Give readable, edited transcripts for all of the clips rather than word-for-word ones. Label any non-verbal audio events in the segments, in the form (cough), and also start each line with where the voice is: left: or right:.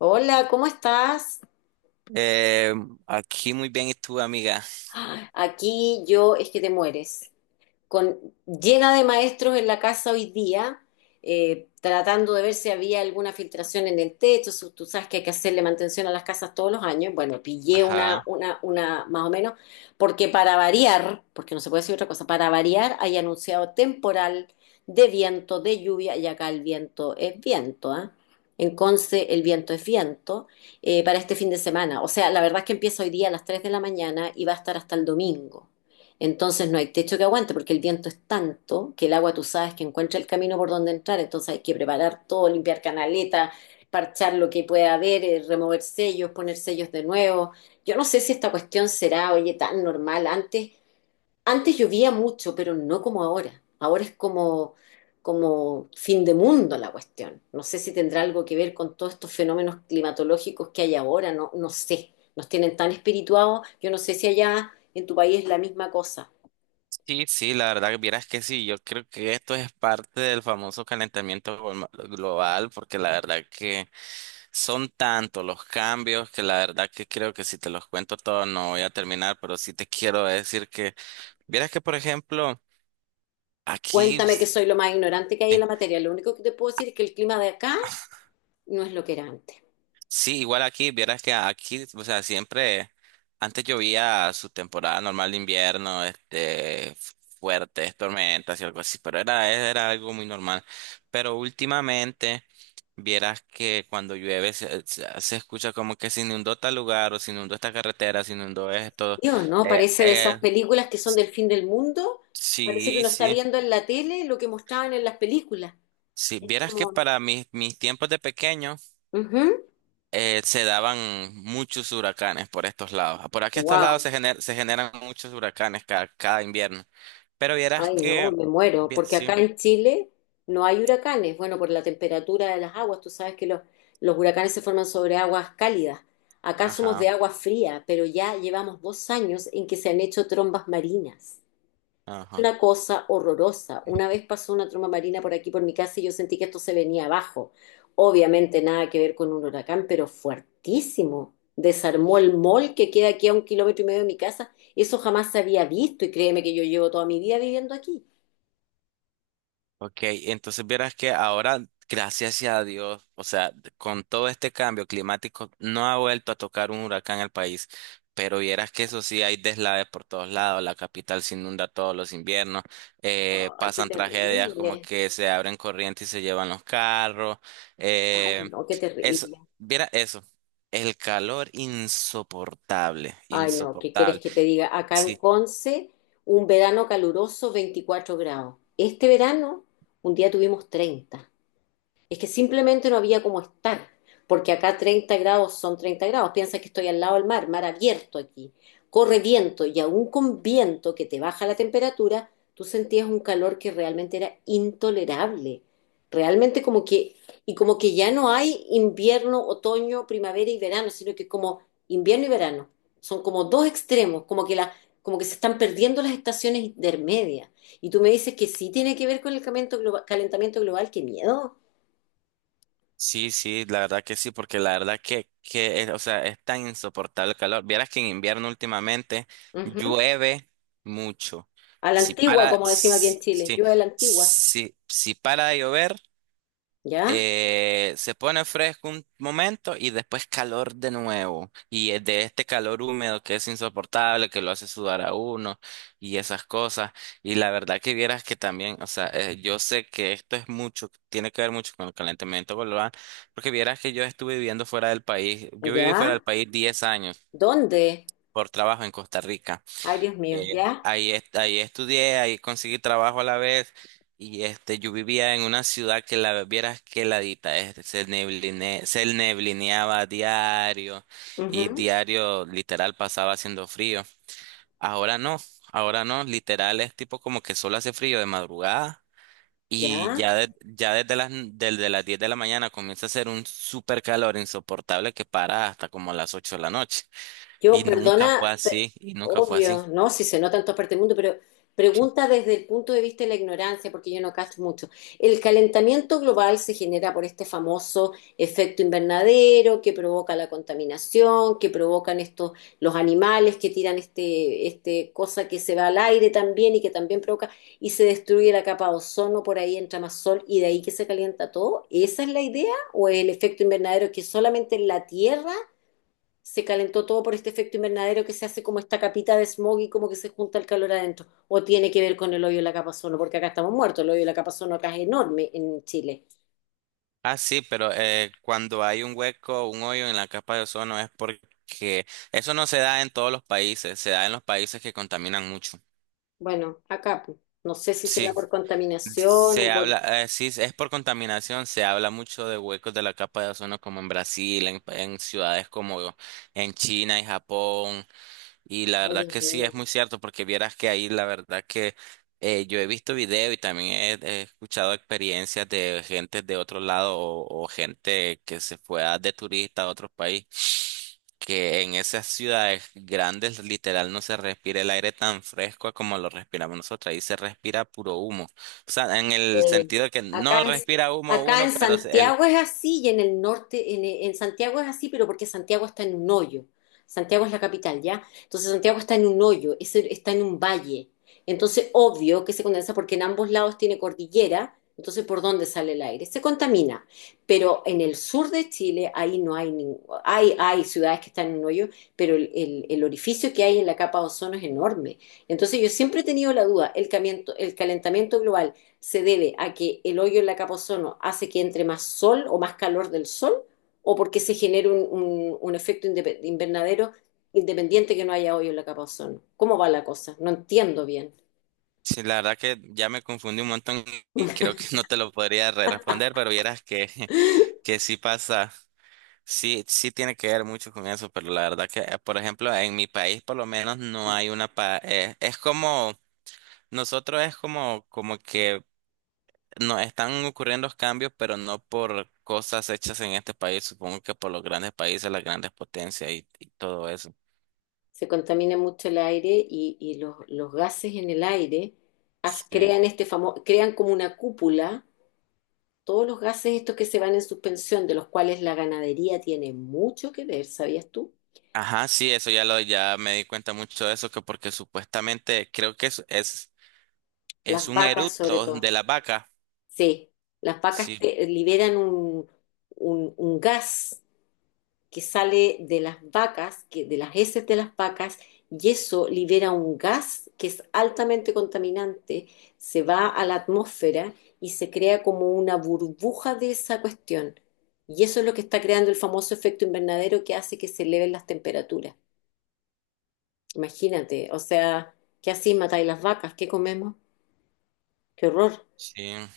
left: Hola, ¿cómo estás?
right: Eh, Aquí muy bien, ¿y tú, amiga?
left: Aquí yo es que te mueres. con, Llena de maestros en la casa hoy día, tratando de ver si había alguna filtración en el techo. Si Tú sabes que hay que hacerle mantención a las casas todos los años. Bueno, pillé una,
right: Ajá.
left: una, una más o menos, porque para variar, porque no se puede decir otra cosa, para variar hay anunciado temporal de viento, de lluvia, y acá el viento es viento, ¿ah? En Conce el viento es viento, para este fin de semana. O sea, la verdad es que empieza hoy día a las 3 de la mañana y va a estar hasta el domingo. Entonces no hay techo que aguante, porque el viento es tanto que el agua, tú sabes que encuentra el camino por donde entrar, entonces hay que preparar todo, limpiar canaletas, parchar lo que pueda haber, remover sellos, poner sellos de nuevo. Yo no sé si esta cuestión será, oye, tan normal. Antes llovía mucho, pero no como ahora. Ahora es como como fin de mundo la cuestión. No sé si tendrá algo que ver con todos estos fenómenos climatológicos que hay ahora, no, no sé. Nos tienen tan espirituados, yo no sé si allá en tu país es la misma cosa.
right: Sí, sí, la verdad que vieras que sí, yo creo que esto es parte del famoso calentamiento global, porque la verdad que son tantos los cambios que la verdad que creo que si te los cuento todos no voy a terminar, pero sí te quiero decir que, vieras que, por ejemplo, aquí
left: Cuéntame, que
right: sí.
left: soy lo más ignorante que hay en la materia. Lo único que te puedo decir es que el clima de acá no es lo que era antes.
right: Sí, igual aquí, vieras que aquí, o sea, siempre, antes llovía su temporada normal de invierno, este, fuertes tormentas y algo así, pero era algo muy normal. Pero últimamente, vieras que cuando llueve se escucha como que se inundó tal lugar, o se inundó esta carretera, se inundó esto.
left: Dios, ¿no?
right: Eh,
left: Parece de esas
right: eh,
left: películas que son del fin del mundo. Parece que
right: sí,
left: uno está
right: sí.
left: viendo en la tele lo que mostraban en las películas.
right: Sí,
left: Es
right: vieras que
left: como...
right: para mis tiempos de pequeño, se daban muchos huracanes por estos lados. Por aquí estos lados
left: Wow.
right: se generan muchos huracanes cada invierno. Pero vieras
left: Ay, no,
right: que,
left: me muero.
right: bien,
left: Porque
right: sí,
left: acá en Chile no hay huracanes. Bueno, por la temperatura de las aguas. Tú sabes que los huracanes se forman sobre aguas cálidas. Acá somos de
right: ajá,
left: agua fría, pero ya llevamos 2 años en que se han hecho trombas marinas,
right: ajá.
left: una cosa horrorosa. Una vez pasó una tromba marina por aquí, por mi casa, y yo sentí que esto se venía abajo. Obviamente nada que ver con un huracán, pero fuertísimo. Desarmó el mall que queda aquí a 1 kilómetro y medio de mi casa. Eso jamás se había visto, y créeme que yo llevo toda mi vida viviendo aquí.
right: Ok, entonces vieras que ahora, gracias a Dios, o sea, con todo este cambio climático, no ha vuelto a tocar un huracán al país, pero vieras que eso sí, hay deslaves por todos lados, la capital se inunda todos los inviernos,
left: Ay, qué
right: pasan tragedias como
left: terrible.
right: que se abren corrientes y se llevan los carros,
left: Ay,
right: eh,
left: no, qué
right: eso,
left: terrible.
right: viera eso, el calor insoportable,
left: Ay, no, ¿qué quieres
right: insoportable.
left: que te diga? Acá en
right: Sí,
left: Conce, un verano caluroso, 24 grados. Este verano, un día tuvimos 30. Es que simplemente no había cómo estar, porque acá 30 grados son 30 grados. Piensa que estoy al lado del mar, mar abierto aquí. Corre viento, y aún con viento que te baja la temperatura, tú sentías un calor que realmente era intolerable. Realmente como que, y como que ya no hay invierno, otoño, primavera y verano, sino que como invierno y verano. Son como dos extremos, como que la, como que se están perdiendo las estaciones intermedias. Y tú me dices que sí tiene que ver con el calentamiento global, qué miedo.
right: sí, sí, la verdad que sí, porque la verdad que es, o sea, es tan insoportable el calor. Vieras que en invierno últimamente
left: Ujú.
right: llueve mucho.
left: A la
right: Si
left: antigua,
right: para,
left: como decimos aquí en Chile.
right: si,
left: Yo a la antigua.
right: si para de llover
left: ¿Ya?
right: se pone fresco un momento y después calor de nuevo. Y es de este calor húmedo que es insoportable, que lo hace sudar a uno y esas cosas. Y la verdad que vieras que también, o sea, yo sé que esto es mucho, tiene que ver mucho con el calentamiento global, porque vieras que yo estuve viviendo fuera del país. Yo viví fuera
left: ¿Ya?
right: del país 10 años
left: ¿Dónde?
right: por trabajo en Costa Rica.
left: Ay, Dios mío.
right: Eh,
left: ¿Ya?
right: ahí estudié, ahí conseguí trabajo a la vez y este, yo vivía en una ciudad que la vieras que heladita, este, se neblineaba diario y
left: Ujú.
right: diario literal pasaba haciendo frío. Ahora no, ahora no, literal es tipo como que solo hace frío de madrugada y
left: ¿Ya?
right: ya desde las 10 de la mañana comienza a hacer un super calor insoportable que para hasta como las 8 de la noche
left: Yo,
right: y nunca fue
left: perdona,
right: así, y nunca fue así.
left: obvio, ¿no? Si se nota en todas partes del mundo, pero pregunta desde el punto de vista de la ignorancia, porque yo no cacho mucho. ¿El calentamiento global se genera por este famoso efecto invernadero que provoca la contaminación, que provocan estos, los animales que tiran este, cosa que se va al aire también, y que también provoca, y se destruye la capa de ozono, por ahí entra más sol y de ahí que se calienta todo? ¿Esa es la idea? ¿O el efecto invernadero, que solamente en la Tierra se calentó todo por este efecto invernadero que se hace como esta capita de smog y como que se junta el calor adentro? ¿O tiene que ver con el hoyo de la capa ozono? Porque acá estamos muertos, el hoyo de la capa ozono acá es enorme en Chile.
right: Ah, sí, pero cuando hay un hueco, un hoyo en la capa de ozono es porque eso no se da en todos los países, se da en los países que contaminan mucho.
left: Bueno, acá pues, no sé si será
right: Sí,
left: por contaminación o
right: se
left: por...
right: habla, sí, es por contaminación, se habla mucho de huecos de la capa de ozono como en Brasil, en ciudades como en China y Japón. Y la
left: Ay,
right: verdad
left: Dios
right: que sí es
left: mío.
right: muy cierto, porque vieras que ahí la verdad que yo he visto video y también he escuchado experiencias de gente de otro lado o gente que se fue de turista a otro país, que en esas ciudades grandes literal no se respira el aire tan fresco como lo respiramos nosotros, ahí se respira puro humo. O sea, en el
left: Sí.
right: sentido de que
left: Acá
right: no
left: en,
right: respira humo
left: acá
right: uno,
left: en
right: pero el.
left: Santiago es así, y en el norte, en Santiago es así, pero porque Santiago está en un hoyo. Santiago es la capital, ¿ya? Entonces Santiago está en un hoyo, está en un valle. Entonces, obvio que se condensa porque en ambos lados tiene cordillera, entonces ¿por dónde sale el aire? Se contamina. Pero en el sur de Chile, ahí no hay ningún... Hay ciudades que están en un hoyo, pero el orificio que hay en la capa de ozono es enorme. Entonces yo siempre he tenido la duda, el calentamiento global, ¿se debe a que el hoyo en la capa ozono hace que entre más sol o más calor del sol, o porque se genera un, un efecto invernadero independiente, que no haya hoyo en la capa ozono? ¿Cómo va la cosa? No entiendo bien.
right: Sí, la verdad que ya me confundí un montón y creo que no te lo podría responder, pero vieras que (laughs)
left: (laughs)
right: que sí pasa, sí, sí tiene que ver mucho con eso, pero la verdad que, por ejemplo, en mi país por lo menos no hay una pa es como, nosotros es como, como que nos están ocurriendo los cambios, pero no por cosas hechas en este país, supongo que por los grandes países, las grandes potencias y todo eso.
left: Se contamina mucho el aire, y gases en el aire, as,
right: Sí.
left: crean, este famoso, crean como una cúpula todos los gases estos que se van en suspensión, de los cuales la ganadería tiene mucho que ver, ¿sabías tú?
right: Ajá, sí, eso ya lo, ya me di cuenta mucho de eso, que porque supuestamente creo que es
left: Las
right: un
left: vacas sobre
right: eructo
left: todo.
right: de la vaca.
left: Sí, las vacas
right: Sí,
left: liberan un, un gas que sale de las vacas, que, de las heces de las vacas, y eso libera un gas que es altamente contaminante, se va a la atmósfera y se crea como una burbuja de esa cuestión. Y eso es lo que está creando el famoso efecto invernadero, que hace que se eleven las temperaturas. Imagínate, o sea, ¿qué así matáis las vacas? ¿Qué comemos? ¡Qué horror!
right: sí.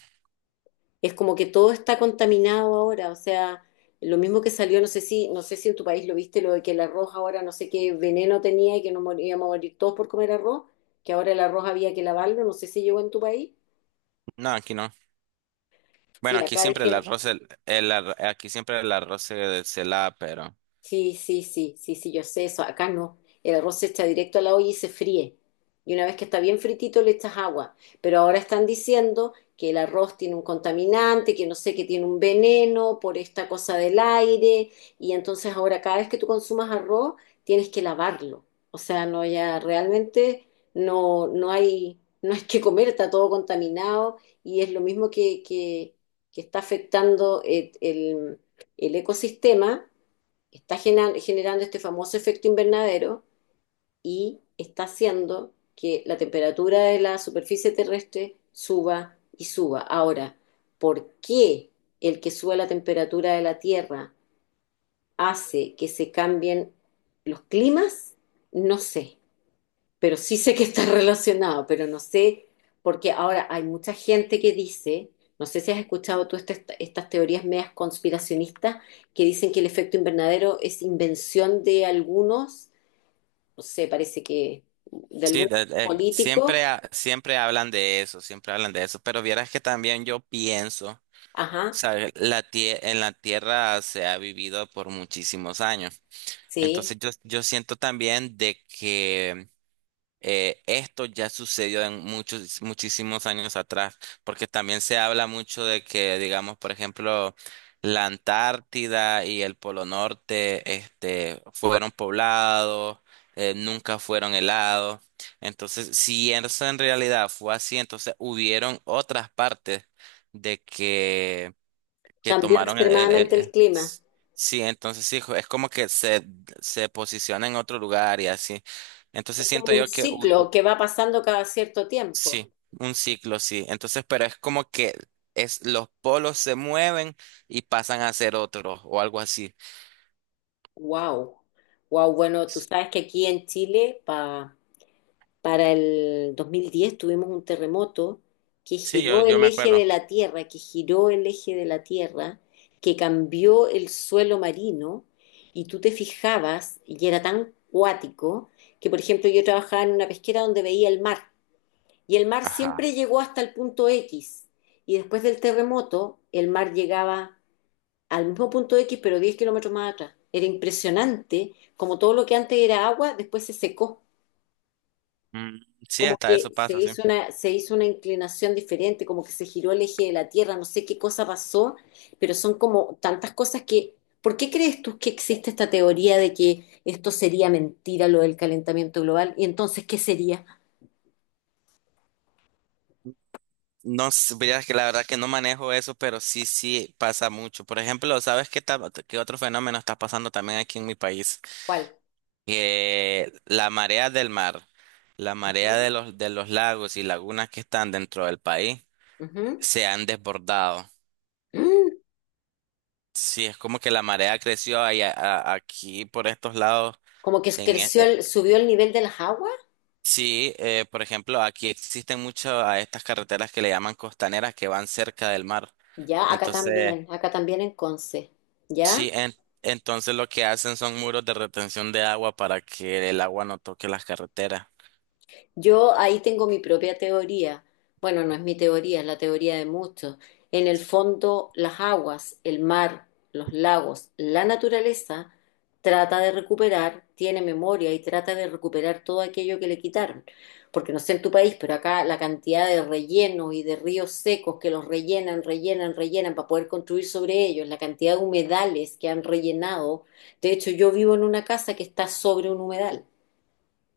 left: Es como que todo está contaminado ahora, o sea, lo mismo que salió, no sé si en tu país lo viste, lo de que el arroz ahora no sé qué veneno tenía y que íbamos a morir todos por comer arroz, que ahora el arroz había que lavarlo, no sé si llegó en tu país.
right: No, aquí no. Bueno,
left: Sí,
right: aquí
left: acá
right: siempre el
left: dijeron.
right: arroz, aquí siempre el arroz se lava, pero
left: Sí, sí, sí, sí, sí, yo sé eso. Acá no. El arroz se echa directo a la olla y se fríe. Y una vez que está bien fritito le echas agua. Pero ahora están diciendo que el arroz tiene un contaminante, que no sé, que tiene un veneno por esta cosa del aire. Y entonces ahora cada vez que tú consumas arroz tienes que lavarlo. O sea, no, ya realmente no, no hay que comer, está todo contaminado. Y es lo mismo, que está afectando el el- el ecosistema, está generando este famoso efecto invernadero y está haciendo que la temperatura de la superficie terrestre suba y suba. Ahora, ¿por qué el que sube la temperatura de la Tierra hace que se cambien los climas? No sé, pero sí sé que está (laughs) relacionado, pero no sé, porque ahora hay mucha gente que dice, no sé si has escuchado tú estas teorías medias conspiracionistas, que dicen que el efecto invernadero es invención de algunos, no sé, parece que de
right: sí,
left: algunos políticos.
right: siempre hablan de eso, siempre hablan de eso, pero vieras que también yo pienso,
left: Ajá,
right: ¿sabes? En la tierra se ha vivido por muchísimos años,
left: sí,
right: entonces yo siento también de que. Esto ya sucedió en muchos, muchísimos años atrás, porque también se habla mucho de que, digamos, por ejemplo, la Antártida y el Polo Norte, este, fueron poblados, nunca fueron helados. Entonces, si eso en realidad fue así, entonces hubieron otras partes de que, que
left: cambió
right: tomaron el, el-
left: extremadamente el
right: el-
left: clima.
right: Sí, entonces sí, es como que se posiciona en otro lugar y así.
left: Es
right: Entonces siento
left: como un
right: yo que.
left: ciclo que va pasando cada cierto tiempo.
right: Sí, un ciclo, sí. Entonces, pero es como que los polos se mueven y pasan a ser otros o algo así.
left: Wow. Wow, bueno, tú sabes que aquí en Chile, para... Para el 2010 tuvimos un terremoto que
right: Sí, yo,
left: giró
right: yo
left: el
right: me
left: eje de
right: acuerdo.
left: la Tierra, que giró el eje de la Tierra, que cambió el suelo marino, y tú te fijabas y era tan cuático que, por ejemplo, yo trabajaba en una pesquera donde veía el mar, y el mar
right: Ajá.
left: siempre llegó hasta el punto X, y después del terremoto el mar llegaba al mismo punto X, pero 10 kilómetros más atrás. Era impresionante como todo lo que antes era agua después se secó,
right: Mm, sí,
left: como
right: hasta
left: que
right: eso
left: se
right: pasa, sí.
left: hizo una, se hizo una inclinación diferente, como que se giró el eje de la Tierra, no sé qué cosa pasó, pero son como tantas cosas que... ¿Por qué crees tú que existe esta teoría de que esto sería mentira, lo del calentamiento global? ¿Y entonces qué sería?
right: No sé, vieras que la verdad que no manejo eso, pero sí, sí pasa mucho. Por ejemplo, ¿sabes qué otro fenómeno está pasando también aquí en mi país?
left: ¿Cuál?
right: Que la marea del mar, la marea de
left: Ujú,
right: los, de los lagos y lagunas que están dentro del país
left: ujú.
right: se han desbordado.
left: Mm.
right: Sí, es como que la marea creció ahí aquí por estos lados.
left: Como que
right: En, e-
left: creció
right: eh,
left: subió el nivel de las aguas.
right: sí, por ejemplo, aquí existen muchas a estas carreteras que le llaman costaneras que van cerca del mar.
left: Ya,
right: Entonces,
left: acá también en Conce. ¿Ya?
right: sí, entonces lo que hacen son muros de retención de agua para que el agua no toque las carreteras.
left: Yo ahí tengo mi propia teoría. Bueno, no es mi teoría, es la teoría de muchos. En el fondo, las aguas, el mar, los lagos, la naturaleza trata de recuperar, tiene memoria y trata de recuperar todo aquello que le quitaron. Porque no sé en tu país, pero acá la cantidad de rellenos y de ríos secos que los rellenan, rellenan, rellenan para poder construir sobre ellos, la cantidad de humedales que han rellenado. De hecho, yo vivo en una casa que está sobre un humedal.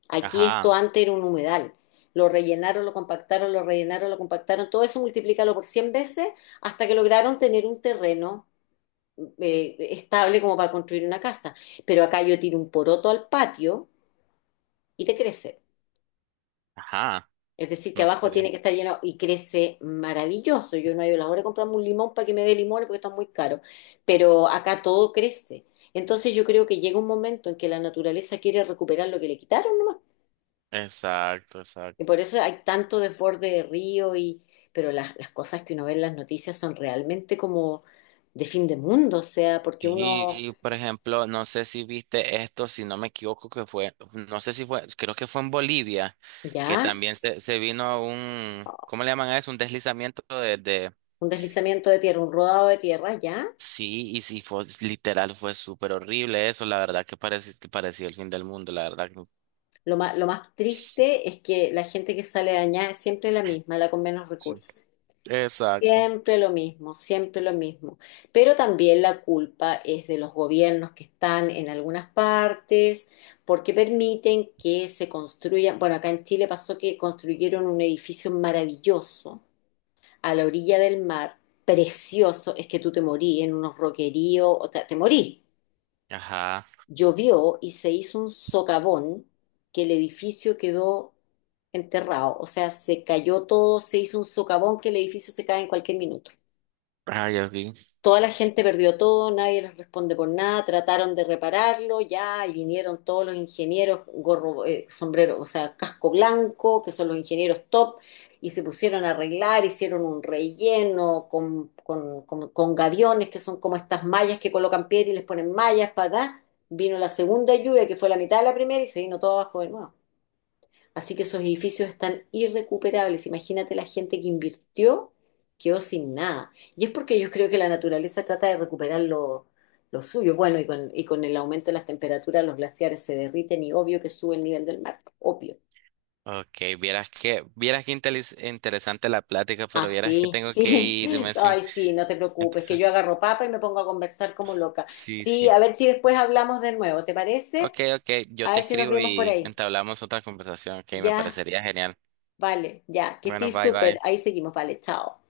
left: Aquí esto
right: Ajá,
left: antes era un humedal. Lo rellenaron, lo compactaron, lo rellenaron, lo compactaron. Todo eso multiplícalo por 100 veces, hasta que lograron tener un terreno, estable como para construir una casa. Pero acá yo tiro un poroto al patio y te crece.
right: ajá,
left: Es decir, que
right: no
left: abajo
right: sé.
left: tiene que estar lleno y crece maravilloso. Yo no he ido a la hora de comprarme un limón para que me dé limones porque está muy caro. Pero acá todo crece. Entonces yo creo que llega un momento en que la naturaleza quiere recuperar lo que le quitaron.
right: Exacto,
left: Y
right: exacto.
left: por eso hay tanto desborde de río, y, pero las cosas que uno ve en las noticias son realmente como de fin de mundo, o sea, porque uno...
right: Sí, por ejemplo, no sé si viste esto, si no me equivoco, que fue, no sé si fue, creo que fue en Bolivia, que
left: Ya,
right: también se vino un, ¿cómo le llaman a eso? Un deslizamiento de.
left: un deslizamiento de tierra, un rodado de tierra, ya.
right: Sí, y sí, fue, literal, fue súper horrible eso, la verdad que parecía el fin del mundo, la verdad que.
left: Lo más triste es que la gente que sale dañada es siempre la misma, la con menos
right: Sí.
left: recursos.
right: Exacto.
left: Siempre lo mismo, siempre lo mismo. Pero también la culpa es de los gobiernos que están en algunas partes, porque permiten que se construyan. Bueno, acá en Chile pasó que construyeron un edificio maravilloso a la orilla del mar, precioso, es que tú te morí en unos roqueríos, o sea, te morí.
right: Ajá.
left: Llovió y se hizo un socavón, que el edificio quedó enterrado, o sea, se cayó todo, se hizo un socavón que el edificio se cae en cualquier minuto.
right: Ay, ok.
left: Toda la gente
right: Sí.
left: perdió todo, nadie les responde por nada, trataron de repararlo, ya, y vinieron todos los ingenieros, gorro, sombrero, o sea, casco blanco, que son los ingenieros top, y se pusieron a arreglar, hicieron un relleno con, con gaviones, que son como estas mallas que colocan piedra y les ponen mallas para acá. Vino la segunda lluvia, que fue la mitad de la primera, y se vino todo abajo de nuevo. Así que esos edificios están irrecuperables. Imagínate, la gente que invirtió quedó sin nada. Y es porque yo creo que la naturaleza trata de recuperar lo, suyo. Bueno, y con, el aumento de las temperaturas, los glaciares se derriten y obvio que sube el nivel del mar, obvio.
right: Ok, vieras que interesante la plática,
left: Ah,
right: pero vieras que
left: sí,
right: tengo que
left: sí. (laughs)
right: irme, sí.
left: Ay, sí, no te preocupes, que yo
right: Entonces,
left: agarro papa y me pongo a conversar como loca.
right: sí,
left: Sí,
right: sí.
left: a ver si después hablamos de nuevo, ¿te parece?
right: Ok, ok, yo
left: A
right: te
left: ver si nos
right: escribo
left: vemos por
right: y
left: ahí.
right: entablamos otra conversación. Ok, me
left: Ya,
right: parecería genial.
left: vale, ya, que
right: Bueno,
left: estés
right: bye,
left: súper.
right: bye.
left: Ahí seguimos, vale, chao.